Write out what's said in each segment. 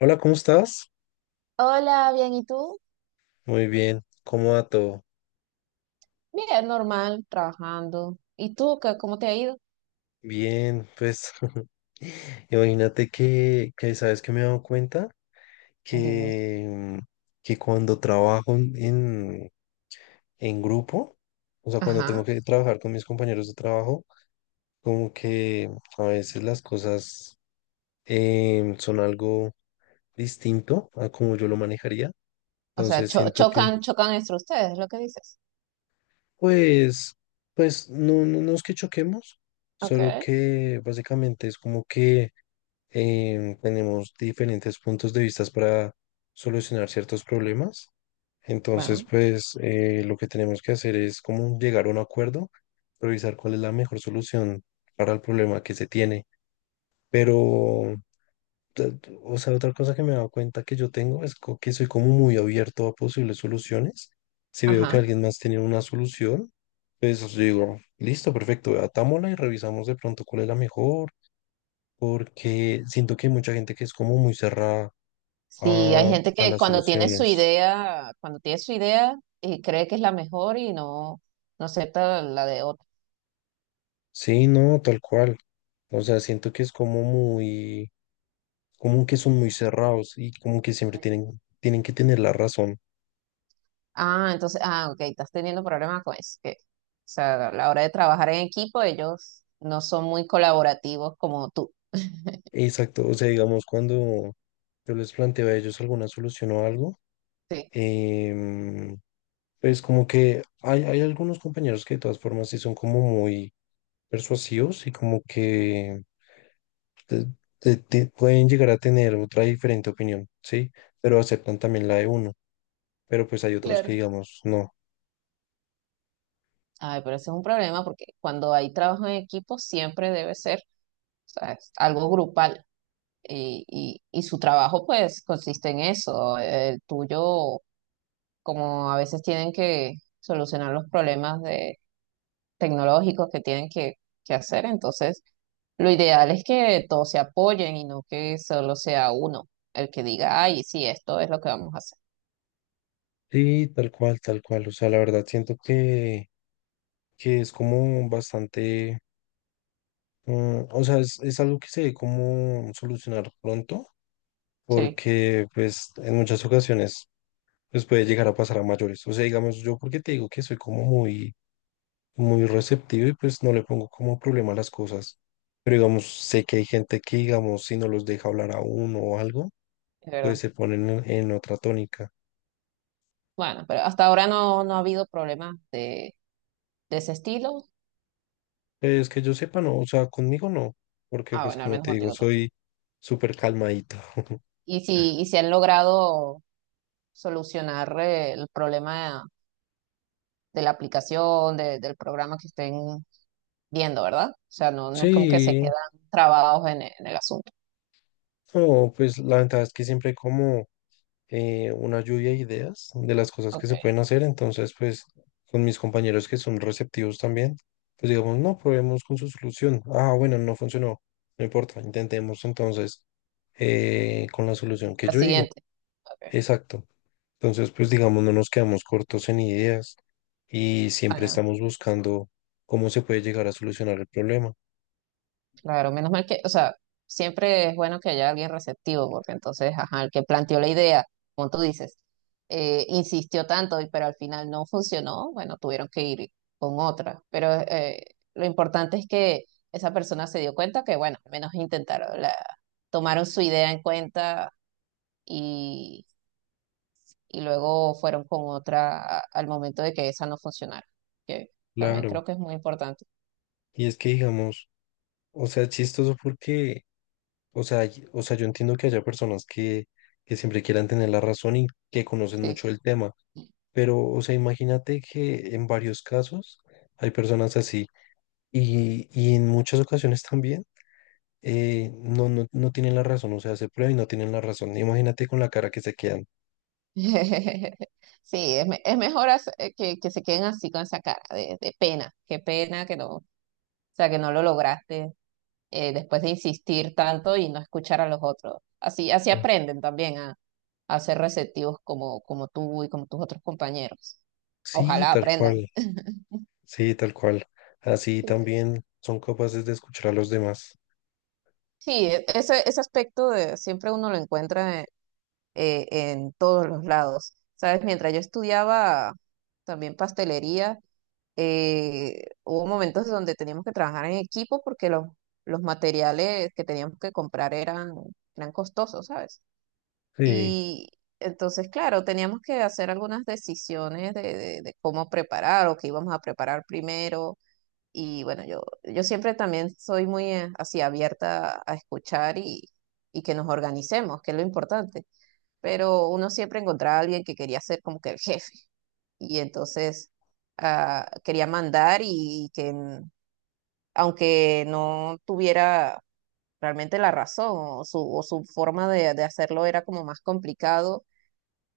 Hola, ¿cómo estás? Hola, bien, ¿y tú? Muy bien, ¿cómo va todo? Bien, normal, trabajando. ¿Y tú, qué, cómo te ha ido? Bien, pues imagínate que sabes que me he dado cuenta Dime. que, mm, que cuando trabajo en en grupo, o sea, cuando tengo Ajá. que trabajar con mis compañeros de trabajo, como que a veces las cosas son algo distinto a como yo lo manejaría. O sea, Entonces cho- siento que, chocan, chocan entre ustedes, es lo que dices. pues, pues no, no es que choquemos, Ok, solo que básicamente es como que tenemos diferentes puntos de vista para solucionar ciertos problemas. Entonces, bueno, pues, lo que tenemos que hacer es como llegar a un acuerdo, revisar cuál es la mejor solución para el problema que se tiene. Pero, o sea, otra cosa que me he dado cuenta que yo tengo es que soy como muy abierto a posibles soluciones. Si veo que ajá. alguien más tiene una solución, pues yo digo, listo, perfecto, atámosla y revisamos de pronto cuál es la mejor porque siento que hay mucha gente que es como muy cerrada Sí, hay gente a que las cuando tiene su soluciones. idea, cuando tiene su idea y cree que es la mejor y no, no acepta la de otro. Sí, no, tal cual. O sea, siento que es como muy, como que son muy cerrados y como que siempre tienen que tener la razón. Ah, entonces, ah, ok, estás teniendo problemas con eso. O sea, a la hora de trabajar en equipo, ellos no son muy colaborativos como tú. Exacto, o sea, digamos, cuando yo les planteo a ellos alguna solución o algo, Sí, em, pues como que hay algunos compañeros que de todas formas sí son como muy persuasivos y como que te- pueden llegar a tener otra diferente opinión, ¿sí? Pero aceptan también la de uno, pero pues hay otros que claro. digamos, no. Ay, pero ese es un problema porque cuando hay trabajo en equipo siempre debe ser, o sea, es algo grupal y su trabajo pues consiste en eso. El tuyo, como a veces tienen que solucionar los problemas de, tecnológicos que tienen que hacer, entonces lo ideal es que todos se apoyen y no que solo sea uno el que diga, ay, sí, esto es lo que vamos a hacer. Sí, tal cual, tal cual. O sea, la verdad siento que es como bastante, o sea, es algo que se debe como solucionar pronto, Sí, porque pues en muchas ocasiones pues puede llegar a pasar a mayores. O sea, digamos, yo porque te digo que soy como muy muy receptivo y pues no le pongo como problema a las cosas. Pero digamos, sé que hay gente que, digamos, si no los deja hablar a uno o algo, es pues verdad. se ponen en otra tónica. Bueno, pero hasta ahora no, no ha habido problemas de ese estilo. Pues que yo sepa, no, o sea, conmigo no, porque Ah, pues bueno, al como menos te digo, contigo. No. soy súper calmadito. Y si, y si han logrado solucionar el problema de la aplicación, del programa que estén viendo, ¿verdad? O sea, no, no es como que se Sí, quedan trabados en, en el asunto. no, pues la ventaja es que siempre hay como una lluvia de ideas de las cosas que Ok, se pueden hacer. Entonces, pues con mis compañeros que son receptivos también, pues digamos, no, probemos con su solución. Ah, bueno, no funcionó. No importa, intentemos entonces con la solución que la yo digo. siguiente. Ok, Exacto. Entonces, pues digamos, no nos quedamos cortos en ideas y siempre bueno. estamos buscando cómo se puede llegar a solucionar el problema. Claro, menos mal que, o sea, siempre es bueno que haya alguien receptivo, porque entonces, ajá, el que planteó la idea, como tú dices, insistió tanto, pero al final no funcionó, bueno, tuvieron que ir con otra. Pero lo importante es que esa persona se dio cuenta que, bueno, al menos intentaron, la, tomaron su idea en cuenta y, y luego fueron con otra al momento de que esa no funcionara, que también Claro. creo que es muy importante. Y es que digamos, o sea, es chistoso porque, o sea, o sea, yo entiendo que haya personas que siempre quieran tener la razón y que conocen Sí. mucho el tema, pero, o sea, imagínate que en varios casos hay personas así y en muchas ocasiones también no tienen la razón, o sea, se prueba y no tienen la razón. Imagínate con la cara que se quedan. Sí, es, es mejor que se queden así con esa cara de pena, qué pena que no, o sea, que no lo lograste después de insistir tanto y no escuchar a los otros. Así, así Ah. aprenden también a ser receptivos como, como tú y como tus otros compañeros. Sí, Ojalá tal aprendan. cual, sí, tal cual. Así Eh, también son capaces de escuchar a los demás. Sí, ese, ese aspecto de, siempre uno lo encuentra eh, en todos los lados. ¿Sabes? Mientras yo estudiaba también pastelería, hubo momentos donde teníamos que trabajar en equipo porque los materiales que teníamos que comprar eran, eran costosos, ¿sabes? Sí, Y entonces, claro, teníamos que hacer algunas decisiones de, de cómo preparar o qué íbamos a preparar primero. Y bueno, yo siempre también soy muy así abierta a escuchar y que nos organicemos, que es lo importante. Pero uno siempre encontraba a alguien que quería ser como que el jefe. Y entonces ah, quería mandar y aunque no tuviera realmente la razón o su forma de hacerlo era como más complicado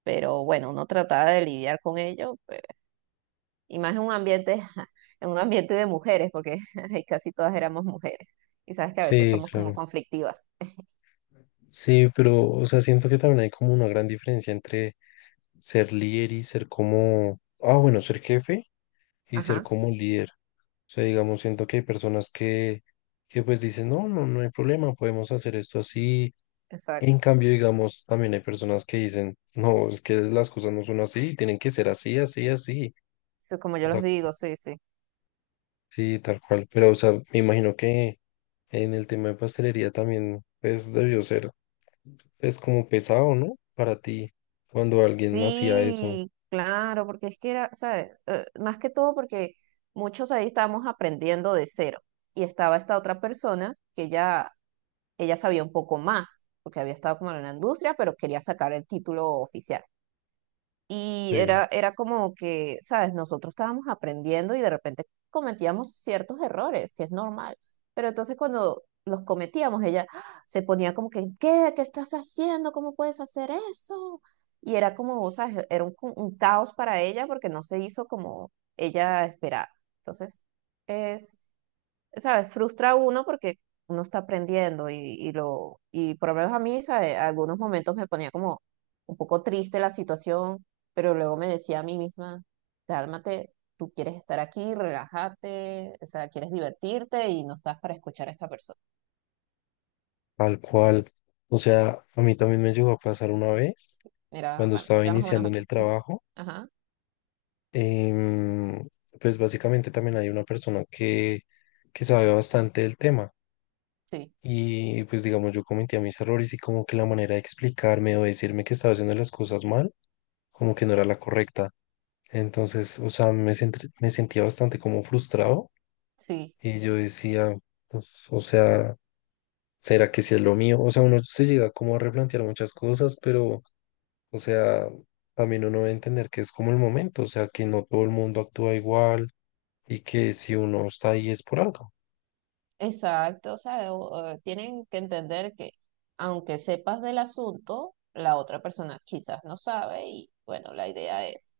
pero bueno, uno trataba de lidiar con ello, y más en un ambiente, en un ambiente de mujeres, porque ahí casi todas éramos mujeres, y sabes que a veces sí, somos como claro. conflictivas. Sí, pero, o sea, siento que también hay como una gran diferencia entre ser líder y ser como, ah, bueno, ser jefe y ser Ajá, como líder. O sea, digamos, siento que hay personas que pues dicen, no, no, no hay problema, podemos hacer esto así. En exacto. cambio, digamos, también hay personas que dicen, no, es que las cosas no son así, tienen que ser así, así, así. Sí, como yo O los sea, digo, sí, sí. sí, tal cual. Pero, o sea, me imagino que en el tema de pastelería también, pues, debió ser. Es como pesado, ¿no? Para ti, cuando alguien hacía eso, Sí, claro, porque es que era, ¿sabes? Más que todo porque muchos ahí estábamos aprendiendo de cero, y estaba esta otra persona que ya, ella sabía un poco más, porque había estado como en la industria, pero quería sacar el título oficial. Y eh, era, era como que, ¿sabes? Nosotros estábamos aprendiendo y de repente cometíamos ciertos errores, que es normal. Pero entonces cuando los cometíamos, ella ¡ah! Se ponía como que, ¿qué? ¿Qué estás haciendo? ¿Cómo puedes hacer eso? Y era como, ¿sabes? Era un caos para ella porque no se hizo como ella esperaba. Entonces, ¿sabes? Frustra a uno porque uno está aprendiendo y lo, y por lo menos a mí, ¿sabes? Algunos momentos me ponía como un poco triste la situación, pero luego me decía a mí misma, cálmate, tú quieres estar aquí, relájate, o sea, quieres divertirte y no estás para escuchar a esta persona. tal cual. O sea, a mí también me llegó a pasar una vez, Era, cuando bueno, estaba era más o menos iniciando en así. el trabajo. Ajá, em, pues básicamente también hay una persona que sabe bastante del tema. sí, Y pues digamos, yo cometía mis errores y como que la manera de explicarme o decirme que estaba haciendo las cosas mal, como que no era la correcta. Entonces, o sea, me, me sentía bastante como frustrado sí. y yo decía, pues, o sea... ¿Será que si es lo mío? O sea, uno se llega como a replantear muchas cosas, pero, o sea, también uno debe entender que es como el momento, o sea, que no todo el mundo actúa igual y que si uno está ahí es por algo. Exacto, o sea, o tienen que entender que aunque sepas del asunto, la otra persona quizás no sabe y bueno, la idea es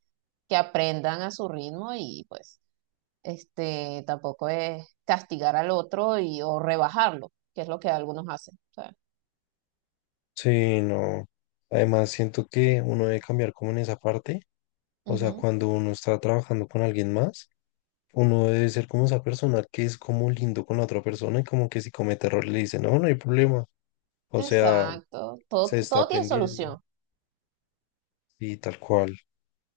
que aprendan a su ritmo y pues este tampoco es castigar al otro y o rebajarlo, que es lo que algunos hacen. O sea, Sí, no. Además, siento que uno debe cambiar como en esa parte, o sea, ujú, cuando uno está trabajando con alguien más, uno debe ser como esa persona que es como lindo con la otra persona y como que si comete error le dice, no, no hay problema, o sea, exacto, todo, se está todo tiene aprendiendo solución. y tal cual. O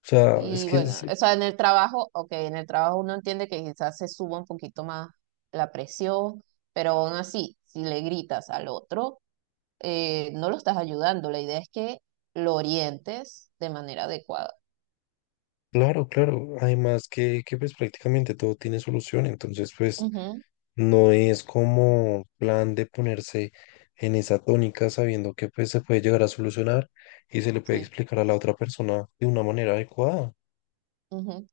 sea, es Y que es... bueno, o sea, en el trabajo, ok, en el trabajo uno entiende que quizás se suba un poquito más la presión, pero aún así, si le gritas al otro, no lo estás ayudando. La idea es que lo orientes de manera adecuada. Claro, claro. Además que pues prácticamente todo tiene solución, entonces pues Ujú, no es como plan de ponerse en esa tónica sabiendo que pues se puede llegar a solucionar y se le puede sí. explicar a la otra persona de una manera adecuada. Ujú.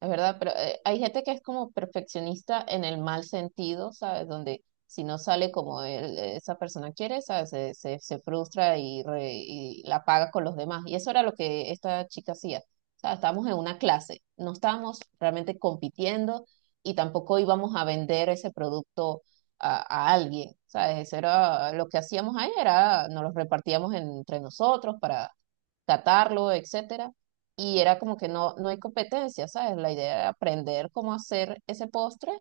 Es verdad, pero hay gente que es como perfeccionista en el mal sentido, ¿sabes? Donde si no sale como él, esa persona quiere, ¿sabes? Se frustra y y la paga con los demás. Y eso era lo que esta chica hacía. O sea, estábamos en una clase, no estábamos realmente compitiendo y tampoco íbamos a vender ese producto a, a alguien, ¿sabes? Eso era lo que hacíamos ahí, era nos los repartíamos entre nosotros para catarlo, etcétera. Y era como que no, no hay competencia, ¿sabes? La idea era aprender cómo hacer ese postre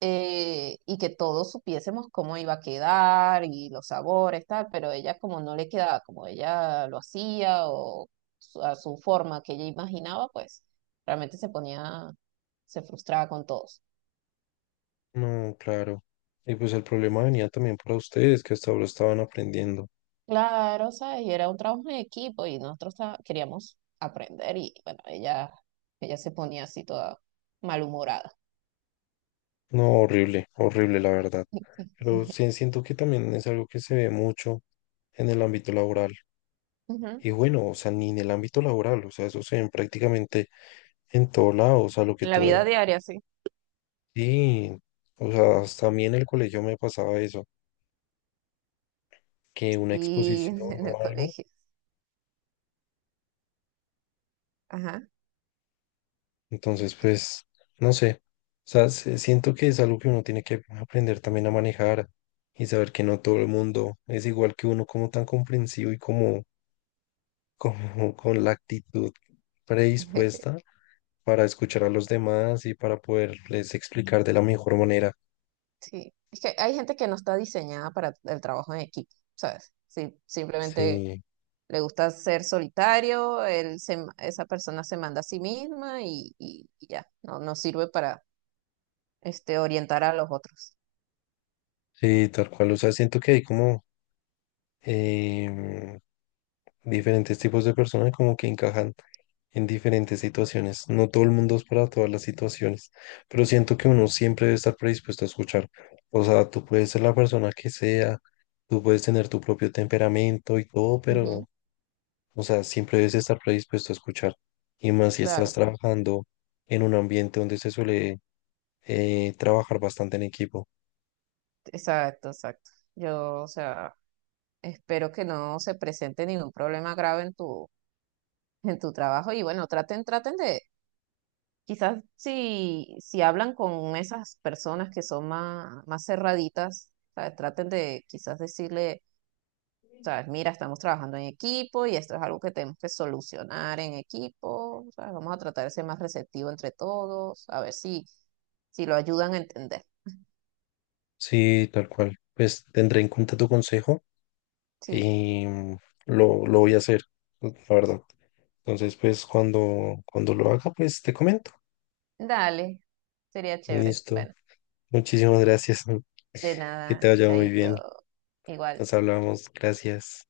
y que todos supiésemos cómo iba a quedar y los sabores, tal, pero ella como no le quedaba como ella lo hacía o a su forma que ella imaginaba, pues realmente se ponía, se frustraba con todos. No, claro. Y pues el problema venía también para ustedes que hasta ahora estaban aprendiendo. Claro, ¿sabes? Y era un trabajo en equipo y nosotros queríamos aprender y bueno, ella se ponía así toda malhumorada. No, horrible, horrible la verdad. Pero Sí. sí siento que también es algo que se ve mucho en el ámbito laboral. Ujú. Y bueno, o sea, ni en el ámbito laboral, o sea, eso se ve prácticamente en todo lado, o sea, lo que En la tú... vida diaria, sí. Sí, o sea, hasta a mí en el colegio me pasaba eso, que una Y exposición en el o algo, colegio. Ajá. entonces, pues, no sé, o sea, siento que es algo que uno tiene que aprender también a manejar y saber que no todo el mundo es igual que uno, como tan comprensivo y como, como con la actitud predispuesta para escuchar a los demás y para poderles explicar de la mejor manera. Sí. Es que hay gente que no está diseñada para el trabajo en equipo, ¿sabes? Sí, simplemente Sí. le gusta ser solitario, él esa persona se manda a sí misma y, y ya, no, no sirve para este, orientar a los otros. Sí, tal cual. O sea, siento que hay como em, diferentes tipos de personas como que encajan en diferentes situaciones. No todo el mundo es para todas las situaciones, pero siento que uno siempre debe estar predispuesto a escuchar. O sea, tú puedes ser la persona que sea, tú puedes tener tu propio temperamento y todo, Ujú, pero, o sea, siempre debes estar predispuesto a escuchar. Y más si estás claro, trabajando en un ambiente donde se suele trabajar bastante en equipo. exacto, exacto. Yo, o sea, espero que no se presente ningún problema grave en tu trabajo. Y bueno, traten, traten de, quizás si, si hablan con esas personas que son más, más cerraditas, ¿sabes? Traten de quizás decirle, sabes, mira, estamos trabajando en equipo y esto es algo que tenemos que solucionar en equipo, ¿sabes? Vamos a tratar de ser más receptivo entre todos, a ver si, si lo ayudan a entender. Sí, tal cual. Pues tendré en cuenta tu consejo. Sí, Y lo voy a hacer, la verdad. Entonces, pues cuando lo haga, pues te comento. dale, sería chévere. Listo. Bueno, Muchísimas gracias. de Que te nada, vaya muy chaito, bien. igual. Nos hablamos. Gracias.